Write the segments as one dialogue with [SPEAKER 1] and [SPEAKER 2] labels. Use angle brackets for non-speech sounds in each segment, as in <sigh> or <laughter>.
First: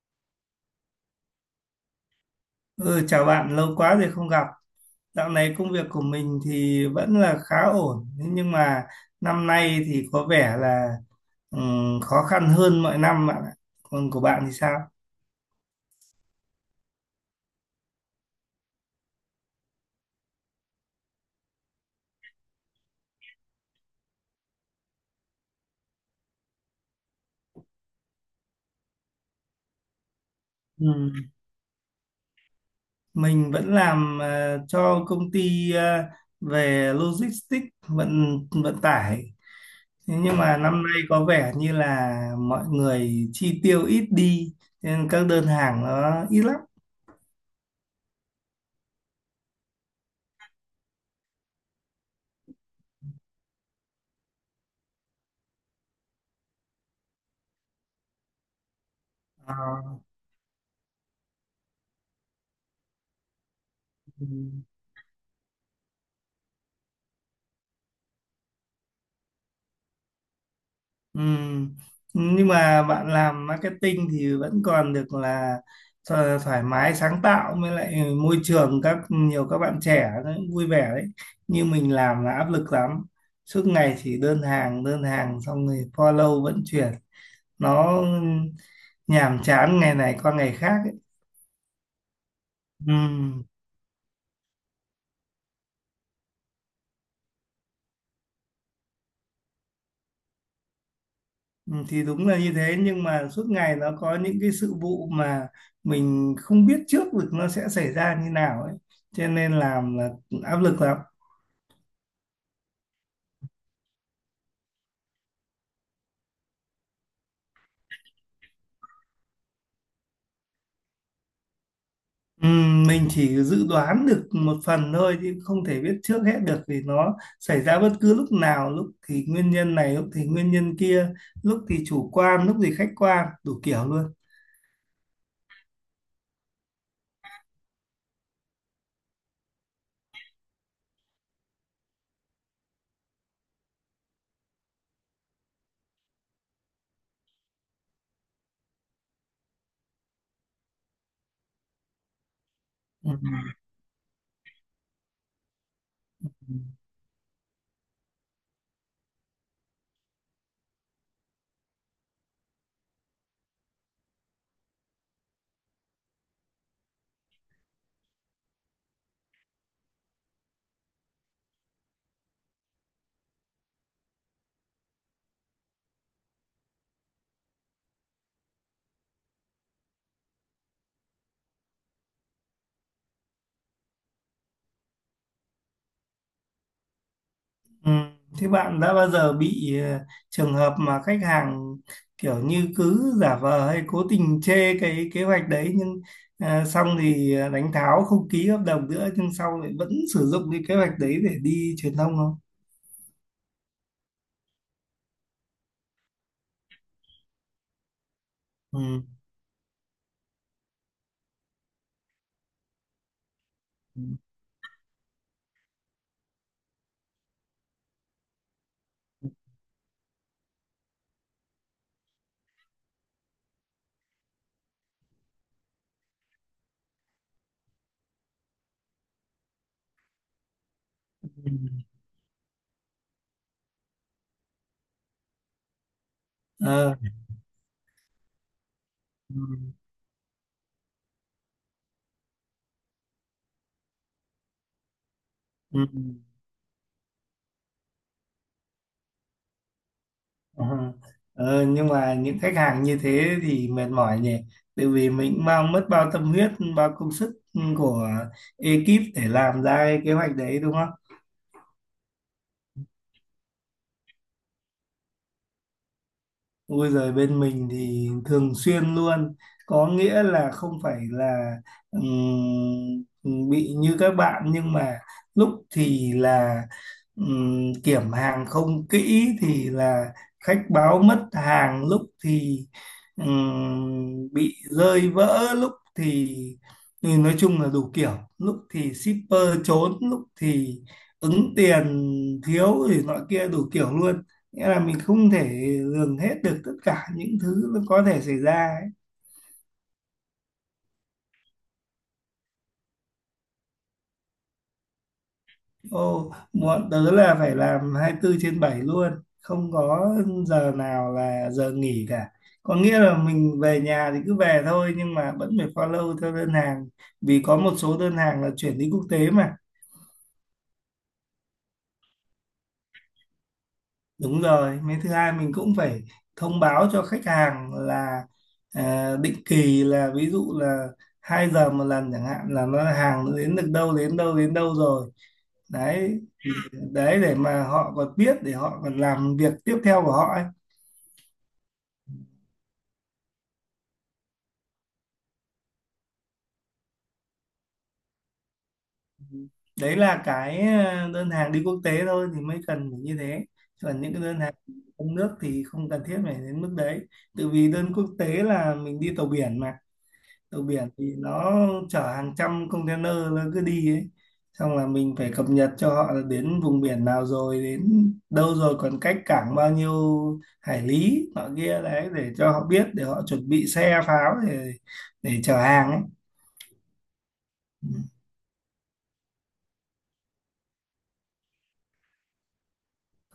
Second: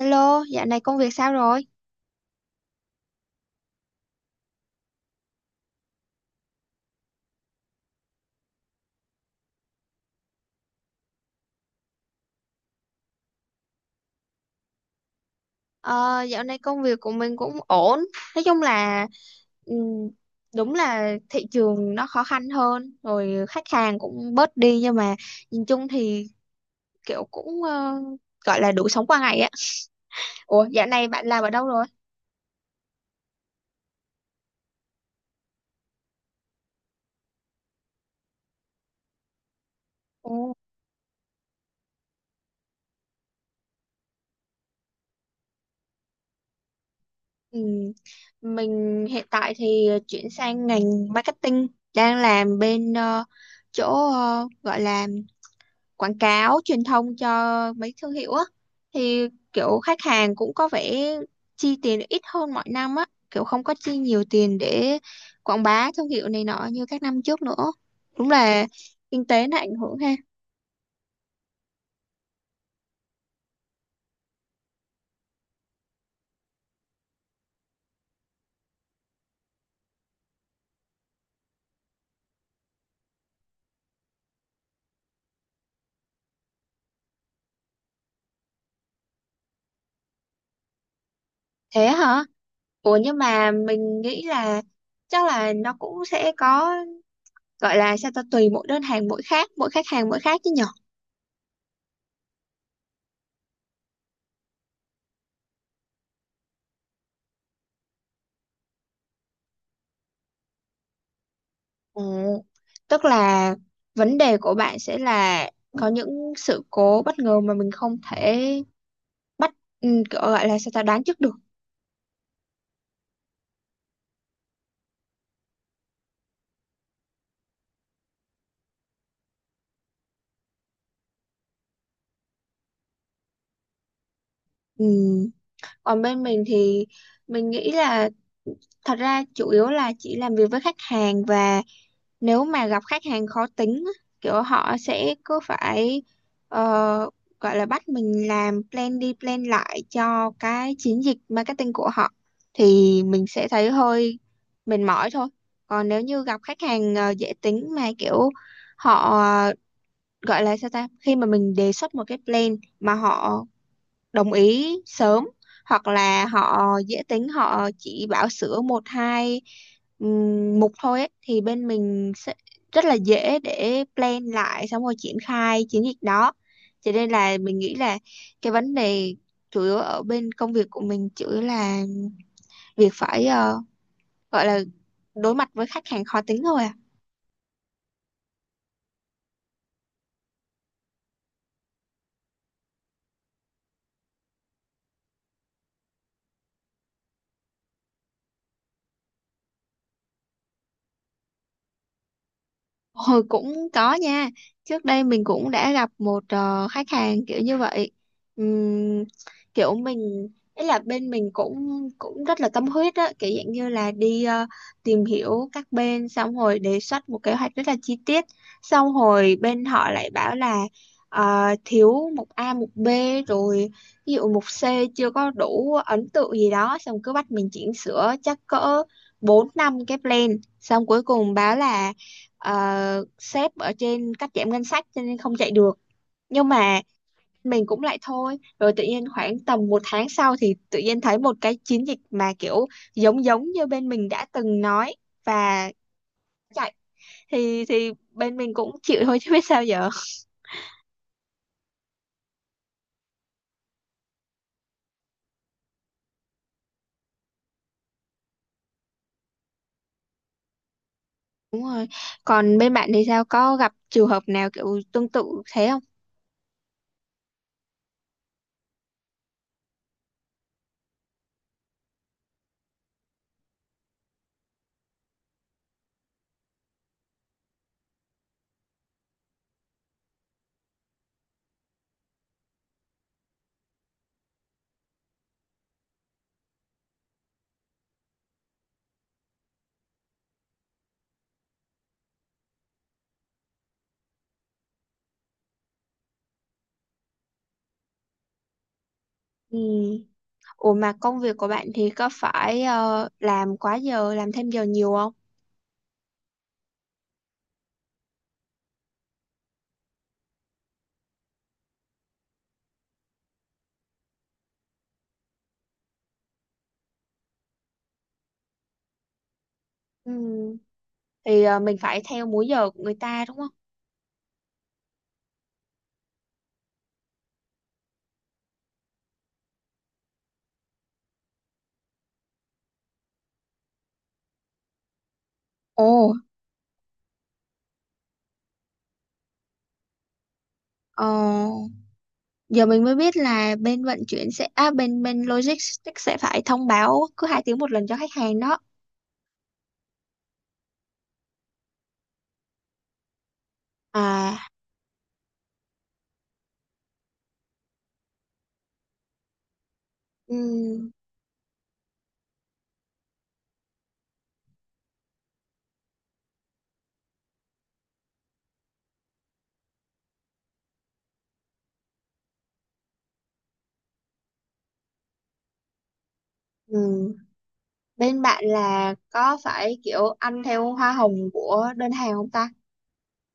[SPEAKER 1] Hello, dạo này công việc sao rồi?
[SPEAKER 2] Ừ, chào bạn, lâu quá rồi không gặp. Dạo này công việc của mình thì vẫn là khá ổn, thế nhưng mà năm nay thì có vẻ là khó khăn hơn mọi năm bạn ạ. Còn của bạn thì sao?
[SPEAKER 1] Ờ, dạo này công việc của mình cũng ổn. Nói chung là ừm, đúng là thị trường nó khó khăn hơn, rồi khách hàng cũng bớt đi, nhưng mà nhìn chung thì kiểu cũng gọi là đủ sống qua ngày á. Ủa, dạo này
[SPEAKER 2] Ừ.
[SPEAKER 1] bạn làm ở đâu rồi?
[SPEAKER 2] Mình vẫn làm cho công ty về logistics vận vận tải. Thế nhưng
[SPEAKER 1] Ồ,
[SPEAKER 2] mà năm nay có vẻ như là mọi người chi tiêu ít đi, nên các đơn hàng nó ít lắm.
[SPEAKER 1] ừm, mình hiện tại thì chuyển sang ngành marketing, đang làm bên chỗ gọi là quảng cáo truyền thông cho mấy thương hiệu á, thì
[SPEAKER 2] Ờ.
[SPEAKER 1] kiểu khách hàng cũng có vẻ chi tiền ít hơn mọi năm á, kiểu không có chi nhiều
[SPEAKER 2] Ừ.
[SPEAKER 1] tiền để quảng bá thương hiệu này nọ như các năm trước nữa. Đúng là kinh tế nó ảnh hưởng ha.
[SPEAKER 2] Ừm. Nhưng mà bạn làm marketing thì vẫn còn được là thoải mái sáng tạo với lại môi trường các nhiều các bạn trẻ nó cũng vui vẻ đấy. Như mình làm là áp lực lắm. Suốt ngày chỉ đơn hàng xong rồi follow vận chuyển. Nó nhàm chán ngày này qua ngày khác
[SPEAKER 1] Thế hả?
[SPEAKER 2] ấy.
[SPEAKER 1] Ủa, nhưng mà mình nghĩ là chắc là nó cũng sẽ có, gọi là sao ta, tùy mỗi đơn hàng mỗi khác, mỗi khách hàng mỗi khác chứ nhở.
[SPEAKER 2] Ừ, thì đúng là như thế nhưng mà suốt ngày nó có những cái sự vụ mà mình không biết trước được nó sẽ xảy ra như nào ấy cho nên làm là áp lực lắm.
[SPEAKER 1] Ừ. Tức là vấn đề của bạn sẽ là có những sự cố bất ngờ mà mình không thể bắt, kiểu gọi là sao ta, đoán trước được.
[SPEAKER 2] Ừ, mình chỉ dự đoán được một phần thôi chứ không thể biết trước hết được vì nó xảy ra bất cứ lúc nào, lúc thì nguyên nhân này lúc thì nguyên nhân kia, lúc thì chủ quan lúc thì khách quan, đủ kiểu luôn.
[SPEAKER 1] Ừ. Còn bên mình thì mình nghĩ là thật ra chủ yếu là chỉ làm việc với khách hàng, và nếu mà gặp khách hàng khó tính á, kiểu họ sẽ cứ phải ờ, gọi là bắt mình làm plan đi plan lại cho cái chiến dịch marketing của họ, thì mình sẽ thấy hơi mệt mỏi thôi. Còn nếu như gặp
[SPEAKER 2] Ừ.
[SPEAKER 1] khách hàng dễ tính mà kiểu họ, gọi là sao ta, khi mà mình đề xuất một cái plan mà họ đồng ý sớm, hoặc là họ dễ tính họ chỉ bảo sửa một hai mục thôi ấy, thì bên mình sẽ rất là dễ để plan lại xong rồi triển khai chiến dịch đó. Cho nên là mình nghĩ là cái vấn đề chủ yếu ở bên công việc của mình, chủ yếu là việc phải gọi là đối mặt với khách hàng khó tính thôi à.
[SPEAKER 2] Ừ. Thế bạn đã bao giờ bị trường hợp mà khách hàng kiểu như cứ giả vờ hay cố tình chê cái kế hoạch đấy nhưng xong thì đánh tháo không ký hợp đồng nữa nhưng sau lại vẫn sử dụng cái kế hoạch đấy để đi truyền thông không?
[SPEAKER 1] Hồi cũng có nha. Trước đây mình cũng đã gặp một khách hàng kiểu như vậy.
[SPEAKER 2] Ừ.
[SPEAKER 1] Ừm, kiểu mình, ý là bên mình cũng cũng rất là tâm huyết á, kiểu dạng như là
[SPEAKER 2] Ừ.
[SPEAKER 1] đi tìm hiểu các bên xong hồi đề xuất một kế hoạch rất là chi tiết. Xong hồi bên họ lại bảo là thiếu mục A, mục B, rồi ví dụ mục C chưa có đủ ấn tượng gì đó, xong cứ bắt mình chỉnh sửa chắc cỡ 4 năm cái plan, xong cuối cùng báo là sếp ở trên cắt giảm ngân sách cho nên không chạy được. Nhưng mà
[SPEAKER 2] Ờ.
[SPEAKER 1] mình cũng lại thôi, rồi tự nhiên khoảng tầm
[SPEAKER 2] Ừ.
[SPEAKER 1] một tháng sau thì tự nhiên thấy một cái chiến dịch mà kiểu giống giống như bên mình đã từng nói và
[SPEAKER 2] Ừ.
[SPEAKER 1] chạy, thì bên mình cũng chịu thôi chứ biết sao giờ.
[SPEAKER 2] Ờ. Ờ, nhưng mà những khách hàng như thế thì mệt mỏi nhỉ, tại vì mình mang mất bao tâm huyết, bao công sức của ekip để làm ra cái kế hoạch đấy đúng.
[SPEAKER 1] Đúng rồi. Còn bên bạn thì sao, có gặp trường hợp nào kiểu tương tự thế không?
[SPEAKER 2] Ui giời, bên mình thì thường xuyên luôn, có nghĩa là không phải là bị như các bạn, nhưng mà lúc thì là kiểm hàng không kỹ thì là khách báo mất hàng, lúc thì bị rơi vỡ, lúc thì nói chung là đủ kiểu, lúc thì shipper trốn, lúc thì ứng tiền thiếu thì nọ kia đủ kiểu luôn, nghĩa là mình không thể lường hết được tất cả những thứ nó có thể xảy ra ấy.
[SPEAKER 1] Ừ. Ủa, mà công việc của bạn thì có phải làm quá giờ, làm thêm giờ nhiều không?
[SPEAKER 2] Ô, bọn tớ là phải làm 24 trên bảy luôn, không có giờ nào là giờ nghỉ cả. Có nghĩa là mình về nhà thì cứ về thôi nhưng mà vẫn phải follow theo đơn hàng, vì có một số đơn hàng là chuyển đi quốc tế mà.
[SPEAKER 1] Ừ. Thì mình phải theo múi giờ của người ta, đúng không?
[SPEAKER 2] Đúng rồi, mấy thứ hai mình cũng phải thông báo cho khách hàng là à, định kỳ là ví dụ là 2 giờ một lần chẳng hạn, là nó hàng nó đến được đâu đến đâu đến đâu rồi
[SPEAKER 1] Ồ,
[SPEAKER 2] đấy đấy để mà họ còn biết để họ còn làm việc tiếp theo của họ ấy.
[SPEAKER 1] ờ, giờ mình mới biết là bên vận chuyển sẽ à, bên bên logistics sẽ phải thông báo cứ hai tiếng một lần cho khách hàng đó.
[SPEAKER 2] Đấy là cái đơn hàng đi quốc tế thôi thì mới cần phải như thế, còn những cái
[SPEAKER 1] À,
[SPEAKER 2] đơn hàng trong nước thì không cần thiết phải đến mức đấy, tự vì đơn quốc tế là mình đi tàu biển mà. Tàu biển
[SPEAKER 1] ừm,
[SPEAKER 2] thì nó chở hàng trăm container nó cứ đi ấy, xong là mình phải cập nhật cho họ là đến vùng biển nào rồi, đến đâu rồi, còn cách cảng bao nhiêu hải lý nọ kia, đấy để cho họ biết để họ chuẩn bị xe pháo để chở hàng ấy.
[SPEAKER 1] ừm. Bên bạn là có phải kiểu ăn theo hoa hồng của đơn hàng không ta?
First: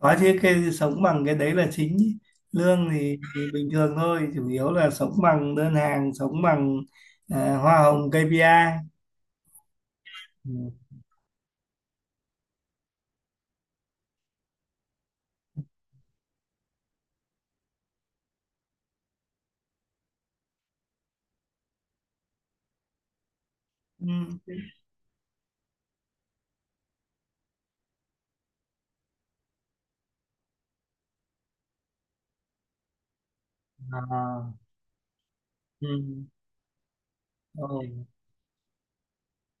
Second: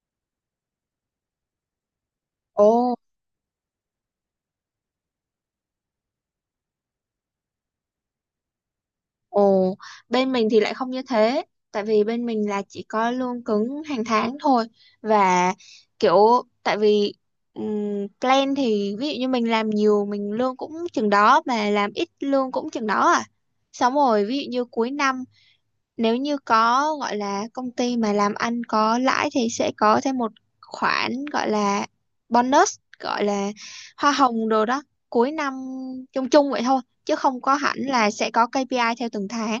[SPEAKER 2] Có chứ, cái sống bằng cái đấy là chính ý. Lương
[SPEAKER 1] Ồ.
[SPEAKER 2] thì bình thường thôi, chủ yếu là sống bằng đơn hàng, sống bằng à, hoa hồng KPI.
[SPEAKER 1] Ồ, bên mình thì
[SPEAKER 2] Ừ.
[SPEAKER 1] lại không như thế, tại vì bên mình là chỉ có lương cứng hàng tháng thôi, và kiểu, tại vì plan thì ví dụ như mình làm nhiều mình lương cũng chừng đó, mà làm ít lương cũng chừng đó à. Xong
[SPEAKER 2] Ừ.
[SPEAKER 1] rồi ví dụ như cuối năm, nếu như có, gọi là công ty mà làm ăn có lãi, thì sẽ có thêm một khoản gọi là bonus, gọi là hoa
[SPEAKER 2] À.
[SPEAKER 1] hồng đồ đó, cuối năm, chung chung vậy thôi chứ không có hẳn
[SPEAKER 2] Ừ.
[SPEAKER 1] là sẽ có KPI theo từng tháng.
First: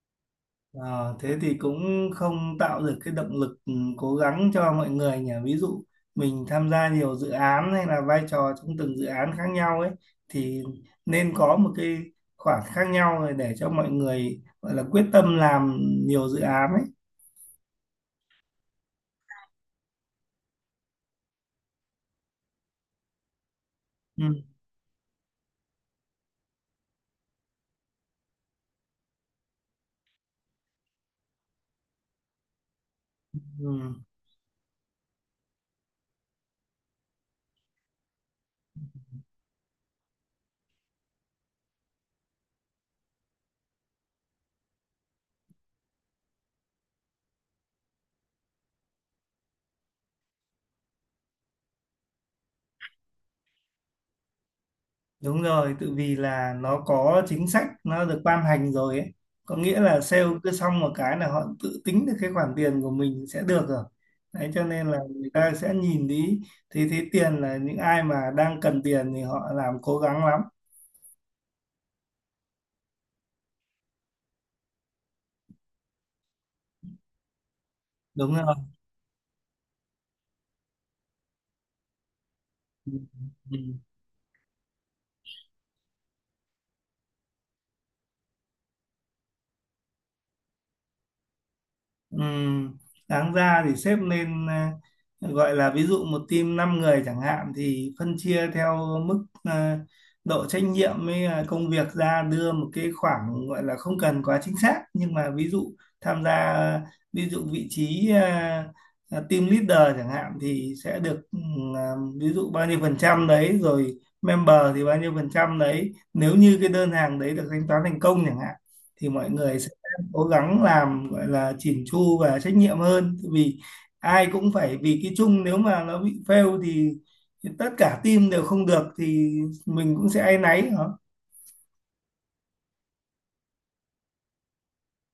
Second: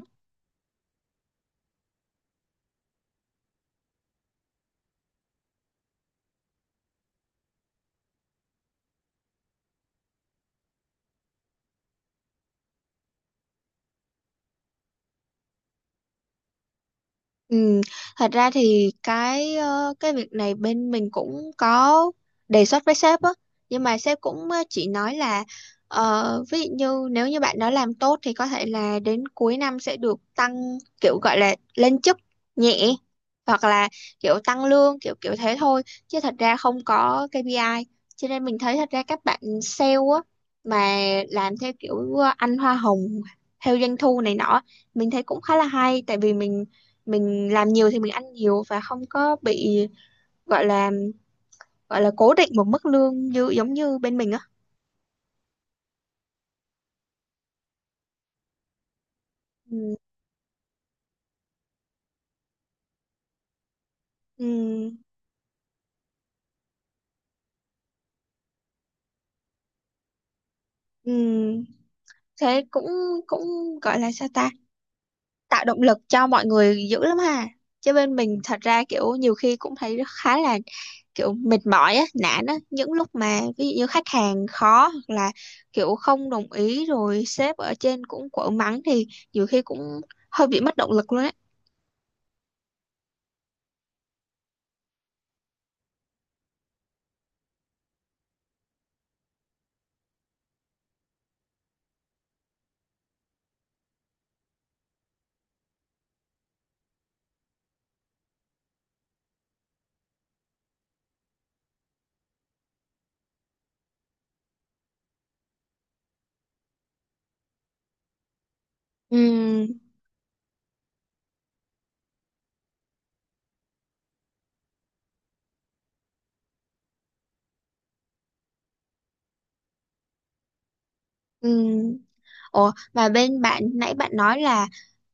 [SPEAKER 2] Ờ, thế thì cũng không tạo được cái động lực, ừ, cố gắng cho mọi người nhỉ. Ví dụ mình tham gia nhiều dự án hay là vai trò trong từng dự án khác nhau ấy thì nên có một cái khoảng khác nhau rồi để cho mọi người gọi là quyết tâm làm nhiều dự án ấy.
[SPEAKER 1] Ừ, thật ra thì cái cái việc này bên mình cũng có đề xuất với sếp á, nhưng mà sếp
[SPEAKER 2] Ừ.
[SPEAKER 1] cũng chỉ nói là ví dụ như nếu như bạn đó làm tốt thì có thể là đến cuối năm sẽ được tăng, kiểu gọi là lên chức nhẹ, hoặc là
[SPEAKER 2] Ừ.
[SPEAKER 1] kiểu tăng lương, kiểu kiểu thế thôi, chứ thật ra không có KPI. Cho nên mình thấy thật ra các bạn sale á, mà làm theo kiểu ăn hoa hồng theo doanh thu này nọ, mình thấy cũng khá là hay, tại vì mình làm nhiều thì mình ăn nhiều, và không có bị, gọi là gọi là cố định một mức lương như giống như bên mình á.
[SPEAKER 2] Đúng rồi, tự vì là nó có chính sách nó được ban hành rồi ấy. Có nghĩa
[SPEAKER 1] Ừ,
[SPEAKER 2] là sale cứ xong một cái là họ tự tính được cái khoản tiền của mình sẽ được rồi.
[SPEAKER 1] ừ,
[SPEAKER 2] Đấy cho nên là người ta sẽ nhìn đi thì thấy tiền, là những ai mà đang cần tiền thì họ làm cố gắng lắm.
[SPEAKER 1] ừ. Thế cũng cũng gọi là sao ta, tạo động lực cho mọi người dữ lắm ha. Chứ bên
[SPEAKER 2] Đúng
[SPEAKER 1] mình
[SPEAKER 2] rồi.
[SPEAKER 1] thật ra kiểu nhiều khi cũng thấy khá là kiểu mệt mỏi á, nản á, những lúc mà ví dụ
[SPEAKER 2] Ừ.
[SPEAKER 1] như khách hàng khó, hoặc là kiểu không đồng ý, rồi sếp ở trên cũng quở mắng, thì nhiều khi cũng hơi bị mất động lực luôn á.
[SPEAKER 2] Ừm, Đáng ra thì xếp lên gọi là ví dụ một team 5 người chẳng hạn thì phân chia theo mức độ trách nhiệm với công việc ra, đưa một cái khoảng gọi là không cần quá chính xác nhưng mà ví dụ tham gia ví dụ vị trí team leader chẳng hạn thì sẽ được ví dụ bao nhiêu phần trăm đấy, rồi member thì bao nhiêu phần trăm đấy, nếu như cái đơn hàng đấy được thanh toán thành công chẳng hạn, thì mọi người
[SPEAKER 1] Ừ,
[SPEAKER 2] cố gắng làm gọi là chỉn chu và trách nhiệm hơn. Tại vì ai cũng phải vì cái chung, nếu mà nó bị fail thì tất cả team đều không được thì mình cũng sẽ áy náy.
[SPEAKER 1] ừ. Ủa, mà bên bạn nãy bạn nói là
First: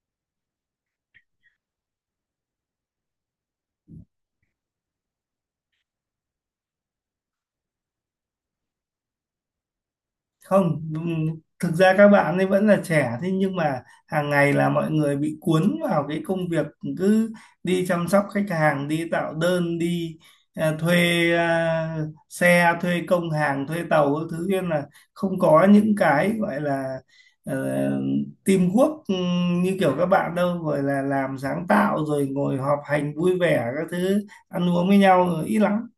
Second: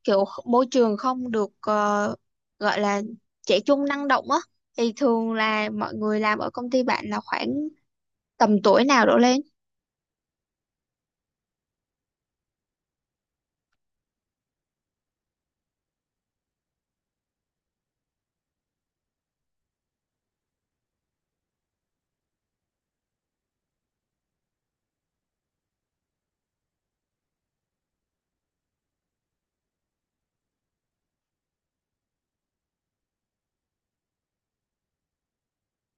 [SPEAKER 1] kiểu môi trường không được gọi là trẻ trung năng động á, thì thường là mọi người làm ở công ty bạn là khoảng tầm tuổi nào đổ lên?
[SPEAKER 2] Không, thực ra các bạn ấy vẫn là trẻ, thế nhưng mà hàng ngày là mọi người bị cuốn vào cái công việc, cứ đi chăm sóc khách hàng, đi tạo đơn, đi thuê xe, thuê công hàng, thuê tàu các thứ, nên là không có những cái gọi là uh, teamwork, như kiểu các bạn đâu, gọi là làm sáng tạo rồi ngồi họp hành vui vẻ các thứ, ăn uống với nhau ít lắm.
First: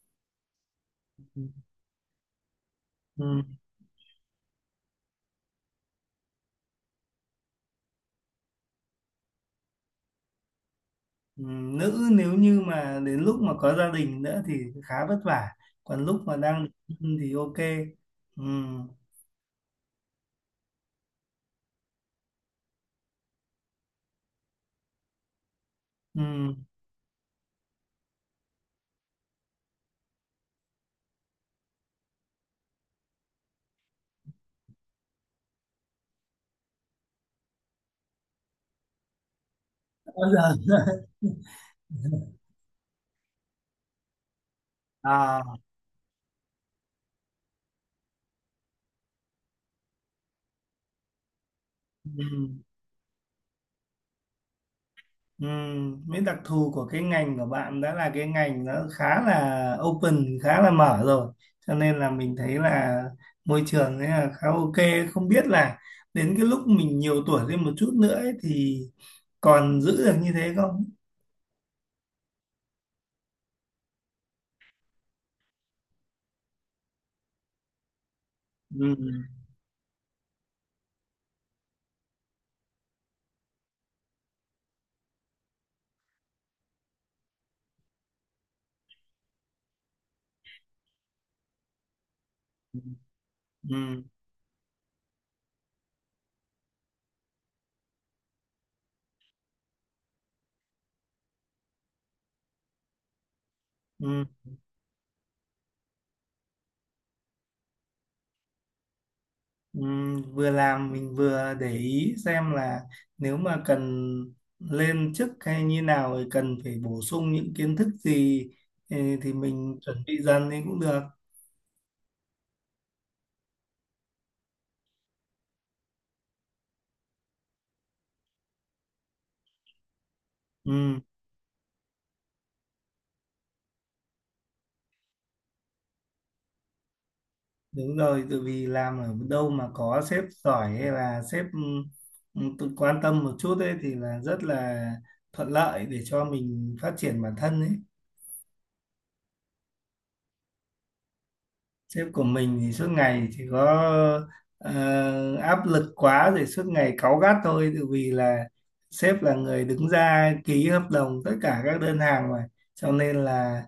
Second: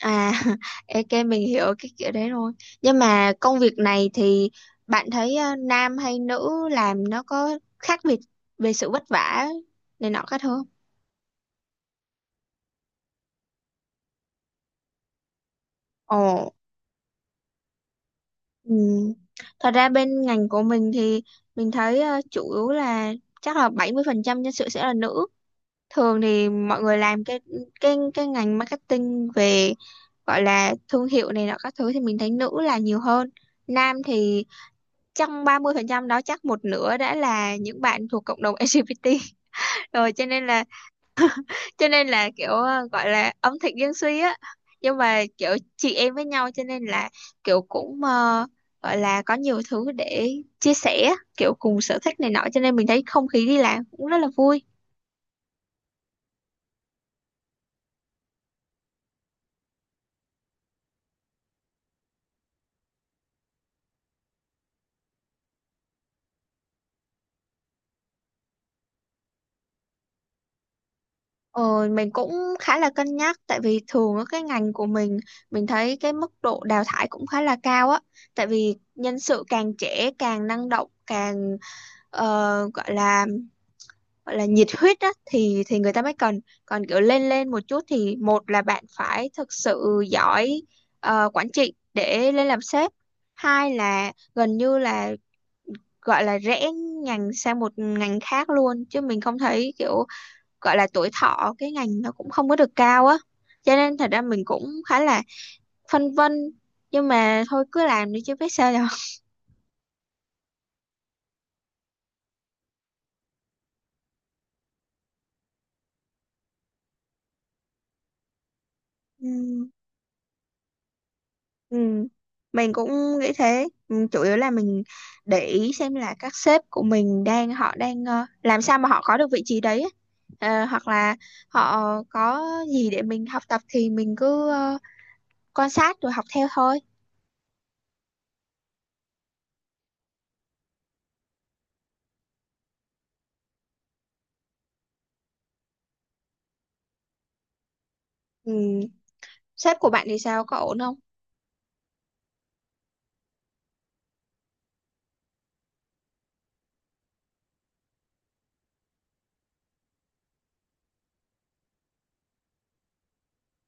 [SPEAKER 1] À. <laughs> Ok, mình hiểu cái kiểu đấy rồi. Nhưng mà
[SPEAKER 2] Ừ.
[SPEAKER 1] công việc này thì bạn thấy nam hay nữ làm nó có khác biệt về sự vất vả này nọ khác không?
[SPEAKER 2] Nữ nếu như mà đến lúc mà có gia đình nữa thì khá vất vả, còn
[SPEAKER 1] Ồ.
[SPEAKER 2] lúc mà đang độc thân thì ok.
[SPEAKER 1] Ừ.
[SPEAKER 2] Ừm.
[SPEAKER 1] Thật ra bên ngành của mình thì mình thấy chủ yếu là chắc là 70% nhân sự sẽ là nữ. Thường thì
[SPEAKER 2] Ừm.
[SPEAKER 1] mọi người làm cái cái ngành marketing về gọi là thương hiệu này nọ các thứ thì mình thấy nữ là nhiều hơn. Nam thì trong 30% đó chắc một nửa đã là những bạn thuộc cộng đồng LGBT. <laughs> Rồi cho
[SPEAKER 2] Bao
[SPEAKER 1] nên
[SPEAKER 2] giờ
[SPEAKER 1] là
[SPEAKER 2] <laughs>
[SPEAKER 1] kiểu gọi là ẩm thực dân suy á, nhưng mà
[SPEAKER 2] à.
[SPEAKER 1] kiểu chị em với nhau, cho nên là kiểu cũng gọi là có nhiều thứ để chia sẻ, kiểu cùng sở thích này nọ, cho
[SPEAKER 2] Ừm.
[SPEAKER 1] nên mình thấy không khí đi làm cũng rất là vui.
[SPEAKER 2] Ừm. Mấy đặc thù của cái ngành của bạn đã là cái ngành nó khá là open, khá là mở rồi, cho nên là mình thấy là môi trường ấy là khá ok, không biết là đến cái lúc mình nhiều tuổi lên một chút nữa ấy, thì còn giữ được như thế không.
[SPEAKER 1] Ờ, mình cũng khá là cân nhắc, tại vì thường ở cái ngành của mình thấy cái mức độ đào thải cũng khá là cao á, tại vì nhân
[SPEAKER 2] Ừm.
[SPEAKER 1] sự càng trẻ càng năng động càng gọi là nhiệt huyết á, thì người ta mới cần. Còn kiểu lên lên một chút thì, một là bạn phải thực sự giỏi quản trị để lên làm sếp, hai
[SPEAKER 2] Ừm.
[SPEAKER 1] là gần như là gọi là rẽ ngành sang một ngành khác luôn, chứ mình không thấy kiểu gọi là tuổi thọ cái ngành nó cũng không có được cao á. Cho nên thật ra
[SPEAKER 2] Ừm.
[SPEAKER 1] mình cũng khá là phân vân, nhưng mà thôi cứ làm đi chứ biết sao
[SPEAKER 2] Vừa làm mình vừa để ý xem là nếu mà cần lên chức hay như nào thì cần phải bổ sung những kiến thức gì, ừ,
[SPEAKER 1] giờ.
[SPEAKER 2] thì mình chuẩn bị dần thì cũng được.
[SPEAKER 1] Ừ. Mình cũng nghĩ thế. Ừ, chủ yếu là mình để ý xem là các sếp của mình đang, họ đang làm sao mà họ có được vị trí đấy ấy. Ờ, hoặc
[SPEAKER 2] Ừ,
[SPEAKER 1] là họ có gì để mình học tập, thì mình cứ quan sát rồi học theo thôi.
[SPEAKER 2] đúng rồi, tại vì làm ở đâu mà có sếp giỏi hay là sếp, ừ, tự quan tâm một chút ấy thì là rất là thuận lợi để cho mình phát triển bản thân ấy.
[SPEAKER 1] Ừ. Sếp của bạn thì sao, có ổn không?
[SPEAKER 2] Sếp của mình thì suốt ngày chỉ có áp lực quá rồi suốt ngày cáu gắt thôi, tự vì là sếp là người đứng ra ký hợp đồng tất cả các đơn hàng mà, cho nên là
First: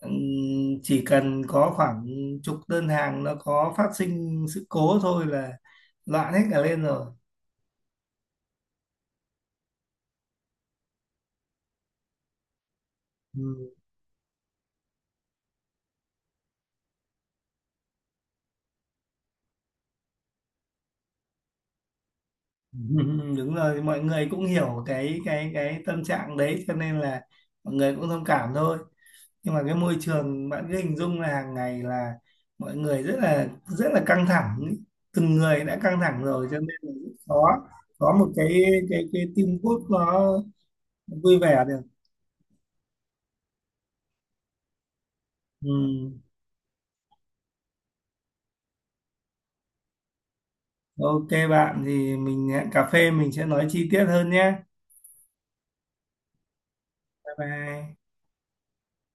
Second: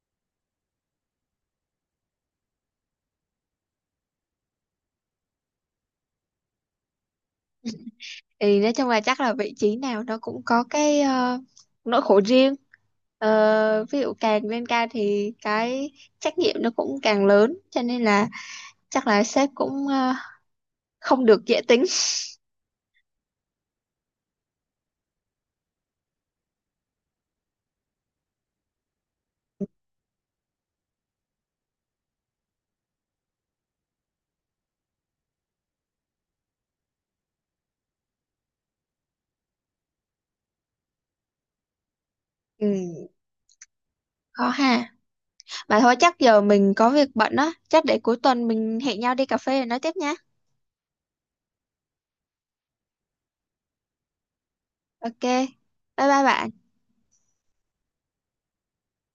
[SPEAKER 2] ừm, chỉ cần có khoảng chục đơn hàng nó có phát sinh sự cố thôi là loạn hết cả lên rồi.
[SPEAKER 1] Thì nói chung là chắc là vị trí nào nó cũng có cái nỗi khổ riêng.
[SPEAKER 2] Ừ.
[SPEAKER 1] Ờ, ví dụ càng lên cao thì cái trách nhiệm nó cũng càng lớn, cho nên là chắc là sếp cũng không được dễ tính.
[SPEAKER 2] <laughs> Đúng rồi, mọi người cũng hiểu cái tâm trạng đấy cho nên là mọi người cũng thông cảm thôi, nhưng mà cái môi trường bạn cứ hình dung là hàng ngày là mọi người rất là căng thẳng ý. Từng người đã căng thẳng rồi cho nên là rất khó có một cái teamwork nó vui vẻ được.
[SPEAKER 1] Ừ, khó ha.
[SPEAKER 2] Ừ.
[SPEAKER 1] Mà thôi chắc giờ mình có việc bận á, chắc để cuối tuần mình hẹn nhau đi cà phê rồi nói tiếp nha.
[SPEAKER 2] Ok bạn, thì mình hẹn cà phê mình sẽ nói chi tiết hơn nhé.
[SPEAKER 1] Ok. Bye bye bạn.
[SPEAKER 2] Bye bye.